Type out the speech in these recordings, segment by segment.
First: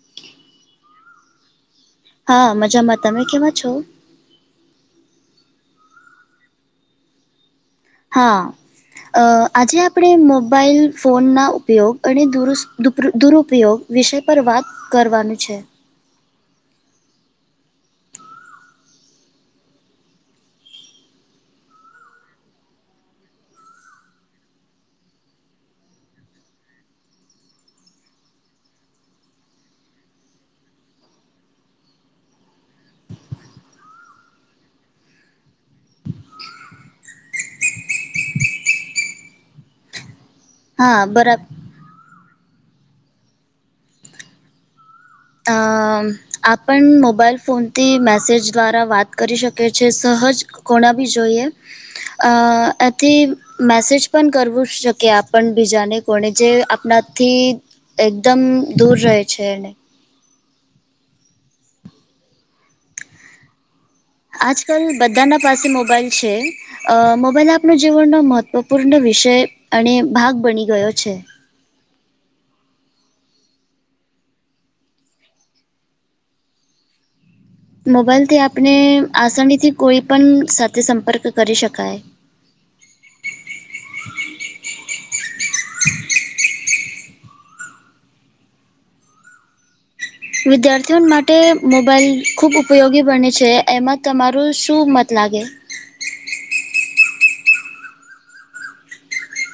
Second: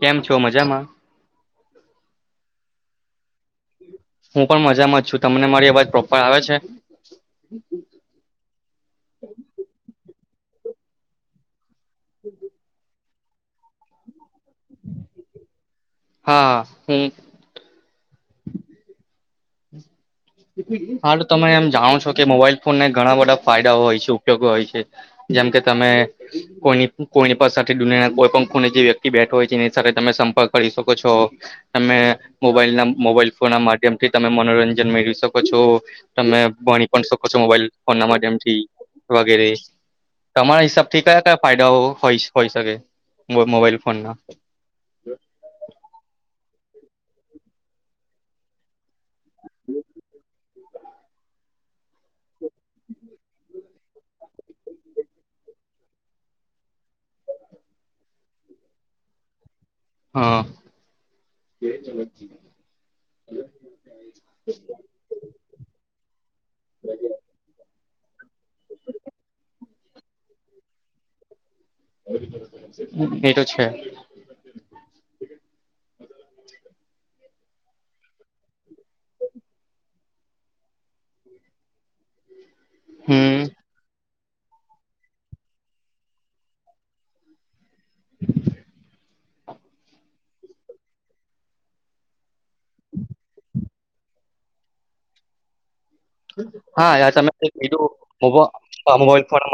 કેમ છો મજામાં. હા મજામાં તમે કેવા છો. હું પણ મજામાં જ છું તમને મારી અવાજ પ્રોપર આવે છે. હા આજે આપણે મોબાઈલ ફોન ના ઉપયોગ અને દુરસ્ત. દુરુપયોગ વિષય પર વાત કરવાનું છે. હા હ. હા તમે એમ જાણો છો કે મોબાઈલ ફોનને ઘણા બધા ફાયદાઓ હોય છે ઉપયોગ હોય છે. જેમ કે તમે. કોઈ કોઈની પા સાથે કોઈ પણ ખ જે વ્યક્તિ બેઠો હોય છે એની સાથે તમે સંપર્ક કરી શકો છો. તમે મોબાઈલ ના મોબાઈલ ફોન ના માધ્યમથી તમે મનોરંજન મેળ્યું. શકો છો તમે ભણી પણ શકો છો મોબાઈલ ફોન ના માધ્યમ થી. વગેરે. તમારા હા હિસાબથી કયા બરા કયા ફાયદાઓ હોય હોઈ શકે મોબાઈલ ફોન ના. આપણ મોબાઈલ ફોનથી મેસેજ દ્વારા વાત કરી શકીએ છીએ સહજ. કોણા બી જોઈએ એથી. મેસેજ પણ કરવું શકી આપણ બીજાને કોણે જે આપણાથી. એકદમ દૂર રહે છેને. હા. આજકાલ બધાના પાસે મોબાઈલ છે. અ મોબાઈલ આપણ જીવનનો મહત્વપૂર્ણ વિષય અને ભાગ બની ગયો છે. એ તો છે. મોબાઈલથી આપણે આસાનીથી કોઈ પણ સાથે સંપર્ક કરી શકાય. હમ્મ. વિદ્યાર્થીઓ માટે મોબાઈલ ખૂબ ઉપયોગી બને છે. એમાં તમારું શું મત લાગે? હા આ તમે જે કીધું [unintelligible] આ મોબાઈલ ફોન [inaudible]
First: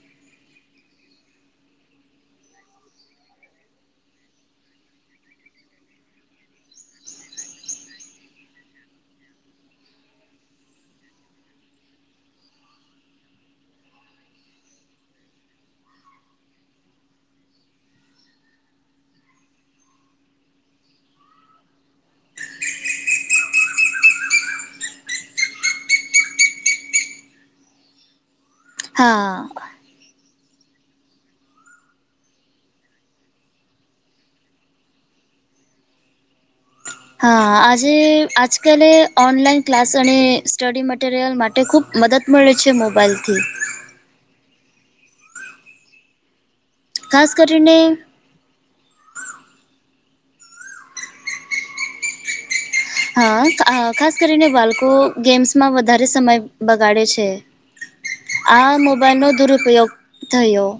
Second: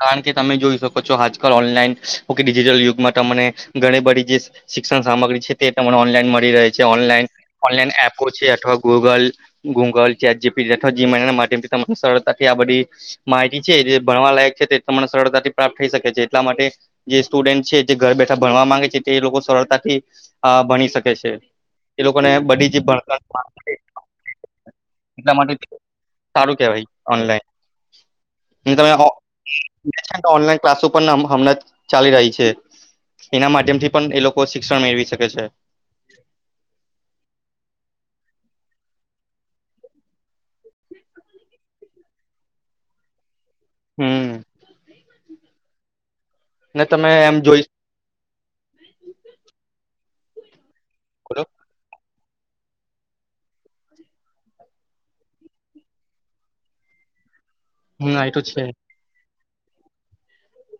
કારણ કે તમે જોઈ શકો છો આજકાલ ઓનલાઈન કે ડિજિટલ યુગમાં તમને ઘણી બધી જે શિક્ષણ સામગ્રી છે તે તમને ઓનલાઈન મળી રહે છે ઓનલાઈન, ઓનલાઈન એપો છે, અથવા Google ગૂંગલ chat G P T અથવા જીમાય ના માધ્મથી તમને સરળતાથી આ બધી માહિતી છે જે ભણવા લાયક છે તે તને સરળતાથી પ્રાપ્ત થઈ શકે છે, એટલા માટે જે સ્ટુડન્ટ છે, જે ઘર બેઠા ભણવા માંગે છે તે લોકો સરળતાથી અહ ભણી શકે છે. એ લોકોને બધી જ ભણતર [unintelligible] એટલા માટે સારું કેવાય ઓનલાઈન. જો હા તમે [inaudible] [inaudible] ઓનલાઈન ક્લાસો પણ હ હમણાં જ ચાલી રહી છે. જેના માધ્યમથી પણ એ લોકો શિક્ષણ મેળવી શકે છે. હા. આજે આજકાલે ઓનલાઈન ક્લાસ અને સ્ટડી મટીરિયલ માટે ખૂબ મદદ મળે છે મોબાઈલથી. હમ્મ. ને તમે ખાસ આમ જોઈ કરીને [unintelligible] હા. આ ખાસ કરીને બાળકો ગેમ્સમાં વધારે સમય બગાડે છે. હમ એ તો છે આ મોબાઈલ નો દુરુપયોગ થયો.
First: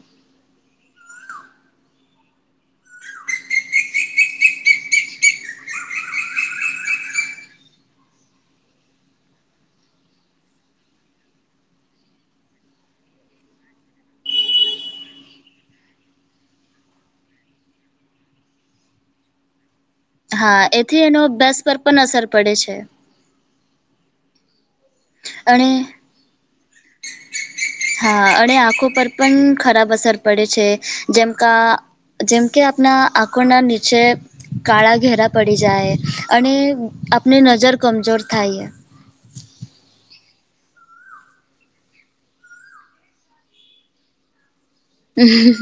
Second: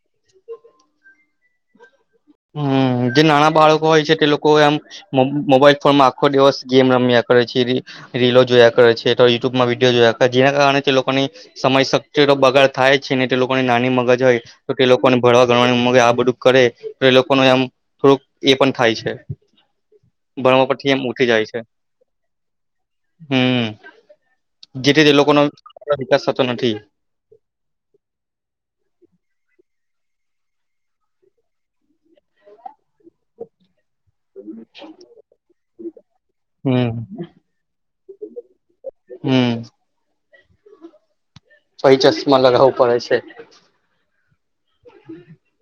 હમ્મ, જે નાના બાળકો હોય છે કે એ લોકો આમ મ મોબાઈલ ફોનમાં આખો દિવસ ગેમ રમ્યા કરે છે, એ રી રીલો જોયા કરે છે, અથવા યુટ્યુબમાં વિડીયો જોયા કરે, જેના કારણે તે લોકોની સમય શક્તિ તો બગાડ થાય છે, ને તે લોકોની નાની મગજ હોય તો તે લોકોને ભણવા ગણવાનું [unintelligible] આ બધું કરે તો એ લોકોને આમ થોડુંક એ પણ થાય છે. હા. ભણવા પરથી એથી એમ એનો અભ્યાસ પર પણ અસર પડે છે. હમ્મ, જેથી તે લોકોનો અને વિકાસ થતો નથી. હા, અને આંખો પર પન ખરાબ અસર પડે છે, જેમ કા જેમ કે આપના આંખોના નીચે કાળા ઘેરા પડી જાય, અને હમ. આપની નજર કમજોર થાય એ હમ પહીં ચશ્મા લગાવવું પડે છે.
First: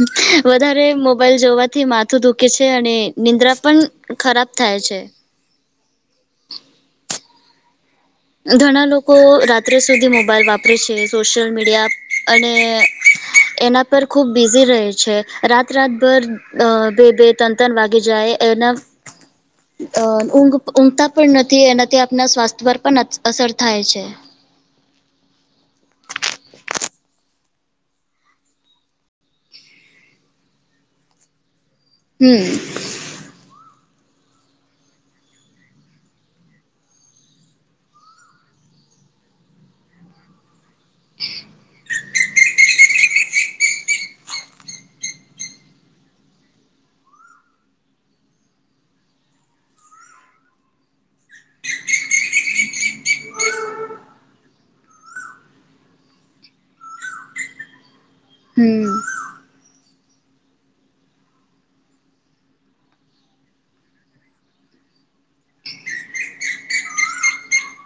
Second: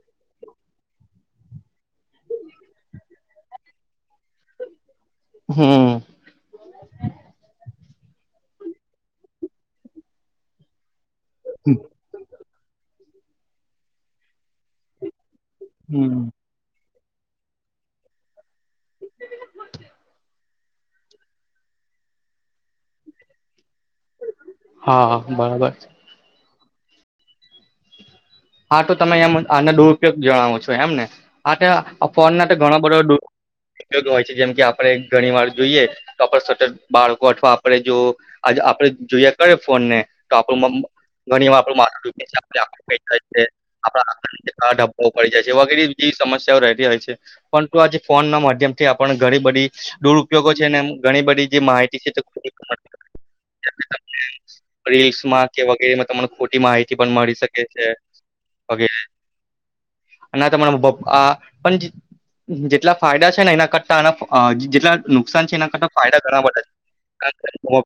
[inaudible] વધારે મોબાઈલ જોવાથી માથું દુખે છે, અને નિંદ્રા પણ ખરાબ થાય છે. હમ્મ. ધણા લોકો રાત્રે સુધી મોબાઈલ વાપરે છે, સોશિયલ મીડિયા અને એના પર ખુબ બિઝી રહે છે, રાત-રાત ભર હમ. અહ બે-બે તન-તન વાગી જાય એના અહ ઊંઘ ઊંઘતા પણ નથી, એનાથી આપના સ્વાસ્થ પર પણ અ અસર થાય છે. હા, બરાબર. હા તો તમે એમ આના દુરુપયોગ જણાવો છો એમ ને. આ તો ફોન હમ ના તો ઘણો બધો દૂર પયોગ હોય છે, જેમ કે આપણે ઘણી વાર જોઈએ, તો આપ સતત બાળકો અથવા આપે જો આજે આપડે જોઈયા કરે ફોન ને તો આપણું મમ ઘણીવાર આપણું માથું છ, આપણા [unintelligible] પડી જાય છે, વગેરે જવી સમસ્યાઓ રહેતી હોય છે. પરંતુ આજે ફોન ના માધ્યમ થી આપણ ઘણી બધી દુરપયોગો છે, ને એમ ઘણી બધી જે માહિતી છે તે ખૂબ જ [inaudible] [inaudible] રીલ્સમાં કે વગેરેમાં તમને ખોટી માહિતી પણ મળી શકે છે. હમ વગેરે. અને આ તમારા પપ [unintelligible] જેટલા ફાયદા છે ને એના કરતા આના જેટલા નુકસાન છે, એના કરતા ફાયદા ઘણા બધા છે.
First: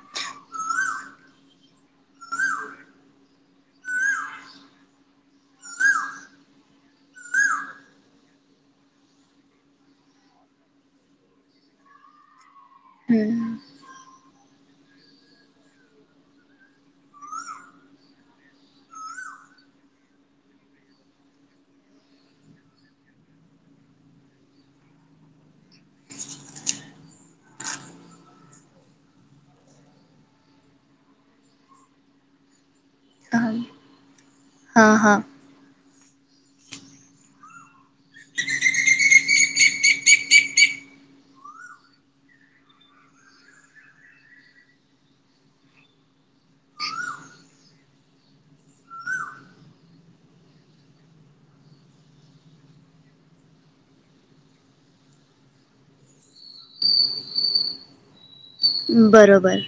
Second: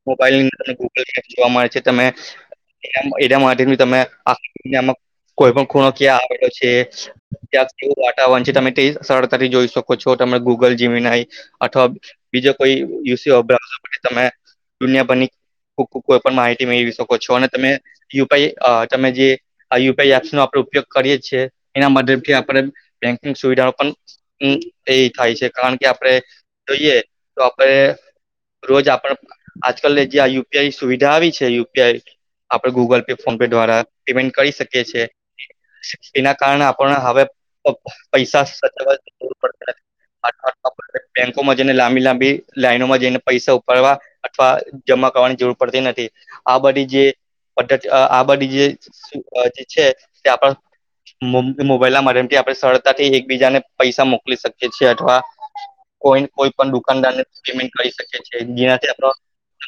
મોબાઈલ ની અંદરને ગૂગલ મેપ જોવા મળે છે તમે. એના માટે તમે આમાં કોઈ પણ ખૂણો ક્યાં આવેલો છે. ત્યાં કેવું વાતાવરણ છે તમે તે સરળતાથી જોઈ શકો છો તમે ગૂગલ જીવી નાય. અથવા બીજો કોઈ યુસી હમ તમે દુનિયા ભની. કોઈ પણ માહિતી મેળવી શકો છો અને તમે યુપી તમે જે. યુપીઆઈ એપ્સ નો આપડે ઉપયોગ કરીએ છીએ એના મદદથી આપણે બેંકિંગ સુવિધાઓ પણ હમ એ થાય છે કારણ કે આપડણે જોઈએ તો આપણે રોજ આપડ આજકાલ ને જ્યાં યુપીઆઈની સુવિધા આવી છે યુપીઆઈ આપડણે ગૂગલ પે ફોન હા પે દ્વારા પેમેન્ટ કરી શકીએ હા છીએ હા એના કારણે આપણ હવે પૈસા સચ બેંકોમાં જઈને લાંબી લાંબી લાઈનોમાં જઈને પૈસા ઉપાડવા અથવા જમા કરવાની જરૂર પડતી નથી આ બધી જે બ આ બધી જે જે છે તે આપણ મોબાઈલ ના માધ્યમથી આપણે સરળતાથી એકબીજાને પૈસા મોકલી શકીએ છીએ અથવા કોઈ કોઈ પણ દુકાનદાર ને પેમેન્ટ કરી શકે છે જ્યા બરોબર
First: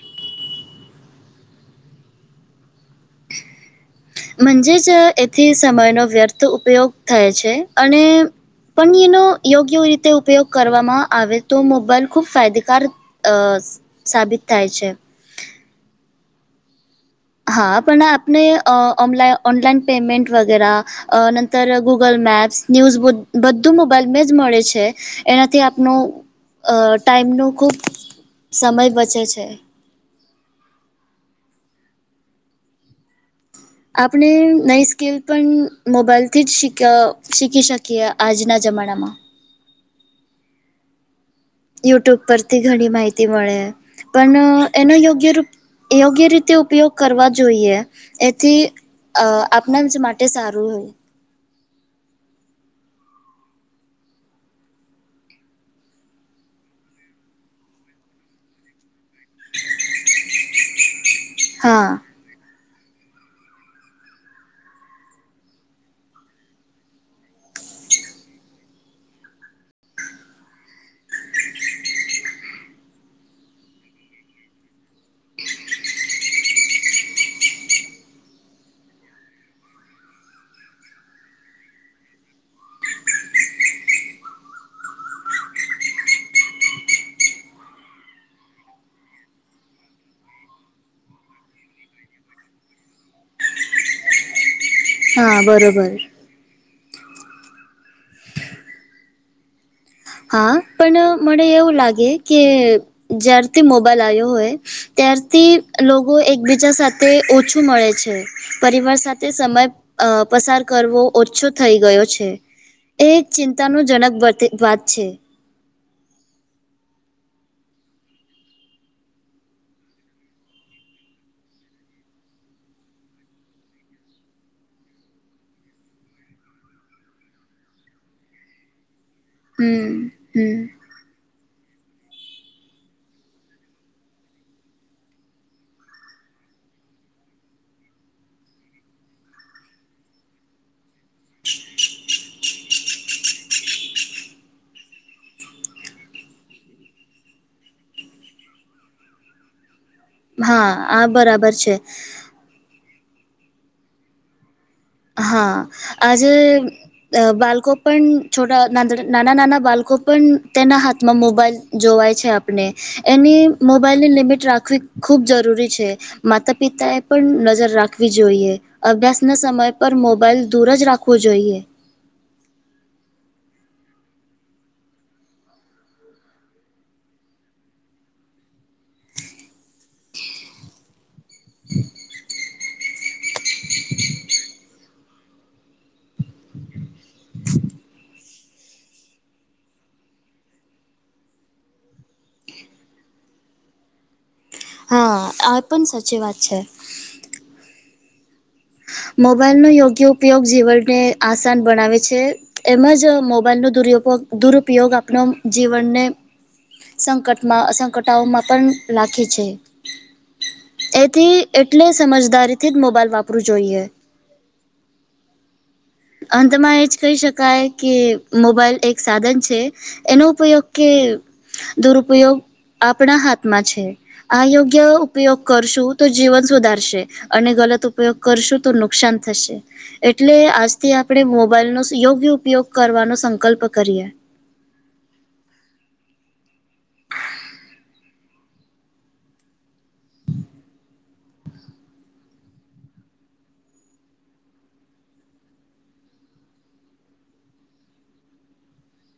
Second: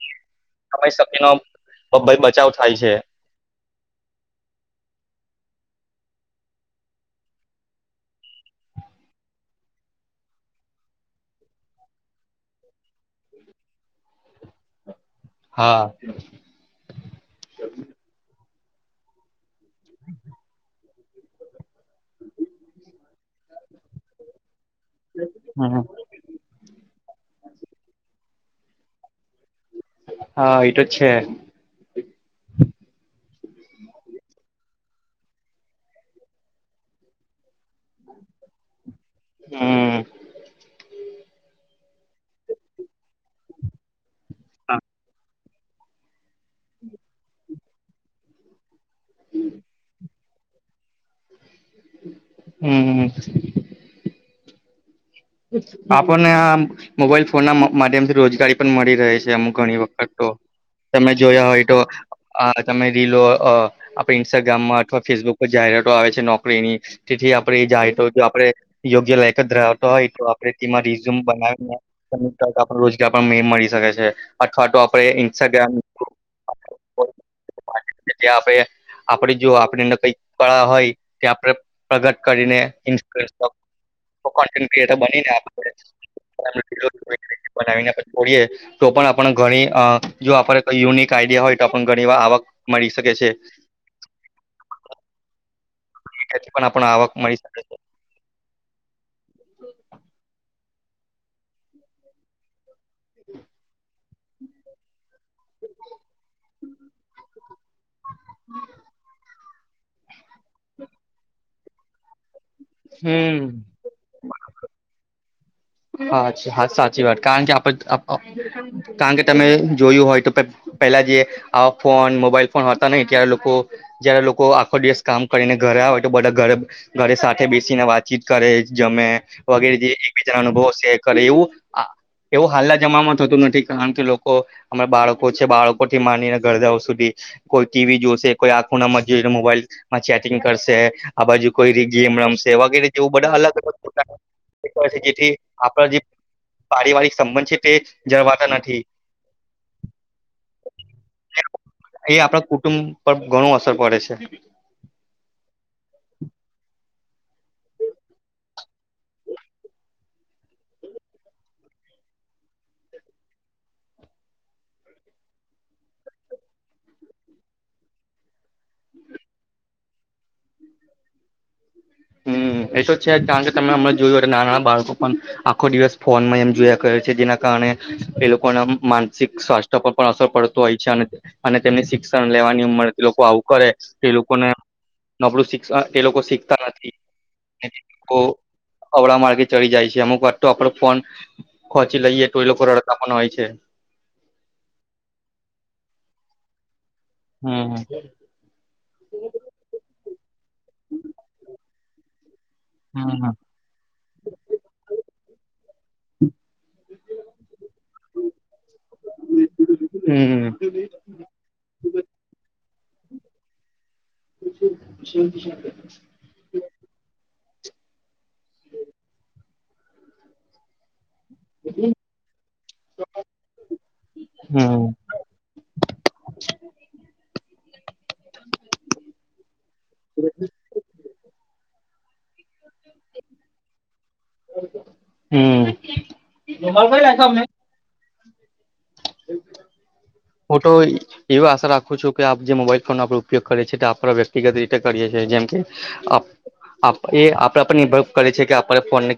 રી શક્તિ નો બચાવ થાય છે. મજે જ એથી સમયનો વ્યર્થ ઉપયોગ થાય છે અને પણ એનો યોગ્ય રીતે ઉપયોગ કરવામાં આવે તો મોબાઈલ ખૂબ ફાયદેકાર અ સાબિત થાય છે. હા. હા પણ આપણે ઓનલા ઓનલાઈન પેમેન્ટ વગેરા અ ગુગલ મેપ્સ ન્યૂઝ બધું મોબાઈલ મે જ મળે છે. એનાથી હમ આપણ ટાઈમનો ખૂબ સમય બચે છે. હા એતો જ છે. આપણે નવી સ્કીિલ પણ મોબાઈલથી જ શી શીખી શકીએ આજના જમાનામાં હમ યુટ્યુબ પરથી ઘણી માહિતી મળે પણ એનો યોગ્ય રૂપ યોગ્ય રીતે ઉપયોગ કરવા જોઈએ એથી આપણા જ માટે સારું હોય હમ. આપણ મોબાઈલ ફોન ના માધ્યમથી રોજગારી પણ મળી રહે છે અમુક ઘણી વખત તો તમે જોયા હોય તો હા અ તમે રીલો આપડે ઇન્સ્ટાગ્રામમાં અથવા ફેસબુક પર જાહેરાતો આવે છે નોકરીની તેથી આપડે જાાય તો આપડે યોગ્ય લાયક જ હોય તો આપડે તેમાં રિઝૂમ બનાવીને આપ રોજગાર પણ મે મળી શકે છે અથવા તો આપણે ઇન્સ્ટાગ્રામ [unintelligible] [inaudible] [unintelligible] આપણેે જો આપણેને કઈ કળા હોય ત્યાં આપણે પ્રગટ કરીને તો બનીને આપનાવીને પછીડીએ તો પણ આપણ ઘણી જો આપણે યુનિક આઈડિયા હોય તો આપને ઘણી વાર આવક મળી શકે છે. હા બરોબર પણ આપણ આવક મળી શકે છે. હા પણ મને એવું લાગે કે જયારથી મોબાઈલ આવ્યો હોય ત્યારથી લોકો એકબીજા સાથે ઓછું મળે છે પરિવાર સાથે સમય અ પસાર કરવો ઓછો થઈ ગયો છે. એ એક હમ ચિંતાનુંજનક વાત છે. હાછા હા સાચી વાત કારણ કે આપ કારણ કે તમે જોયું હોય તો પેલા જે આવા ફોન મોબાઈલ ફોન હતા નહી ત્યારે લોકો જયારે લોકો આખો દિવસ કામ કરીને ઘરે આવે તો બધા ઘરે ઘરે સાથે બેસીને વાતચીત કરે જમે વગેરે જે હમ એકબીજા હમ અનુભવ [inaudible] કર એવું એવું હાલના જમામાં થતું નથી કારણ કે લોકો અમે બાળકો છે બાળકો થી માનીને ઘરડાઓ સુધી કોઈ ટીવી જોશે કોઈ આંખો ના [unintelligible] મોબાઈલ માં ચેટિંગ કરશે આ બાજુ કોઈ ર ગેમ રમશે વગેરે જેવું બધા અલગ અલગ પોતાનું [unintelligible] તે આપણા જે પારિવારિક સંબંધ છે તે જળવાતા નથી. હા આ બરાબર છે એ આપણા કુટુંબ પર ઘણું અસર પડે છે. હા આજે અ બાલકો પણ છોટા ના નાના નાના બાળકો પણ તેના હાથમાં મોબાઈલ જોવાય છે આપણે એની મોબાઈલને લિમિટ રાખવી ખૂબ જરૂરી છે. માતા પિતા એ પણ નજર રાખવી જોઈએ અભ્યાસ ના સમય પર મોબાઈલ દૂર જ રાખવો જોઈએ. હમ એ તો છે કારણ કે તમે હમણાં જોયું ના નાના બાળકો પણ આખો દિવસ ફોનમાં એમ જોયા કર્યો છે જેના કારણે એ લોકો ના માનસિક સ્વાસ્થ પર પણ અસર પડતો હોય છે અને અને તેમની શિક્ષણ લેવાની ઉંમર લોકો આવું કરે તે લોકોને નબળું શિક્ષણ એ લોકો શીખતા નથી. અવળા માર્ગે ચડી જાય છે અમુક વાત તો આપડો ફોન ખચી લઈએ ઈલોકો રડતા હોય છે. હા આ પણ સાચી વાત છે. હમ હ મોબાઈલનો યોગ્ય ઉપયોગ જીવનને આસાન બનાવે છે. એમ જ હમ મોબાઈલનો [unintelligible] દુરુપયોગ આપણ જીવનને સંકટમાં સંકટાઓમાં પણ રાખે છે. હમ હમ એથી એટલે સમજદારીથી જ મોબાઈલ વાપરવું જોઈએ [inaudible] અંતમાં એ જ કહી શકાય કે મોબાઈલ એક સાધન છે. એનો કોઈ ઉકેલ દુરુપયોગ આપણા હાથમાં છે આયોગ્ય હમ ઉપયોગ કરશું તો જીવન સુધારશે અને ગલત ઉપયોગ કરશું તો નુકસાન થશે. એટલે આજથી આપણે મોબાઈલ નો યોગ્ય ઉપયોગ કરવાનો સંકલ્પ કરીએ. [unintelligible] [inaudible] ફોટો એવી આશા રાખું છું કે આપ જે મોબાઈલ ફોન આપડ ઉપયોગ કરીએ છીએ તો આપણે વ્યક્તિગત રીતે કરીએ છીએ જેમ કે [unintelligible] એ આપડા પણ નિભ કરે છે કે આપ ફોનને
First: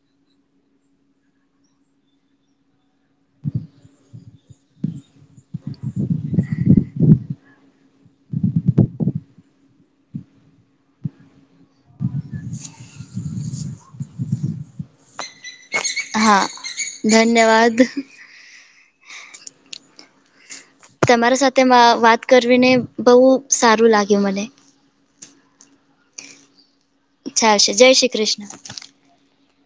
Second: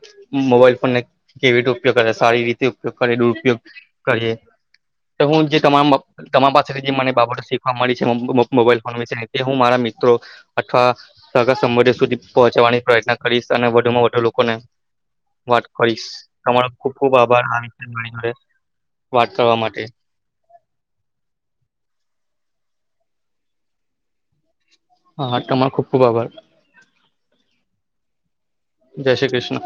મોબાઈલ ફોનને કેવી રીતે ઉપયોગ કર સારી રીતે ઉપયોગ કરી દુરપયોગ કરીએ તમામ તમારી પાસેથી જે મને બાબતો શીખવા મળી છે [unintelligible] મોબાઈલ ફોન વિશે તે હું મારા મિત્રો અથવા સગાસંબંધો સુધી પહોચાવાની પ્રયત્ન કરીશ અને વધુમાં વધુ લોકોને વાત કરીશ હા. તમારો ખુબ ખુબ આભાર ધન્યવાદ. [unintelligible] વાત કરવા માટે તમારા સાથે વાત કરવીને બહુ સારું લાગ્યું મને હા હા તમારો ખુબ ખૂબ આભાર ચાલશે જય શ્રી કૃષ્ણ જય શ્રી કૃષ્ણ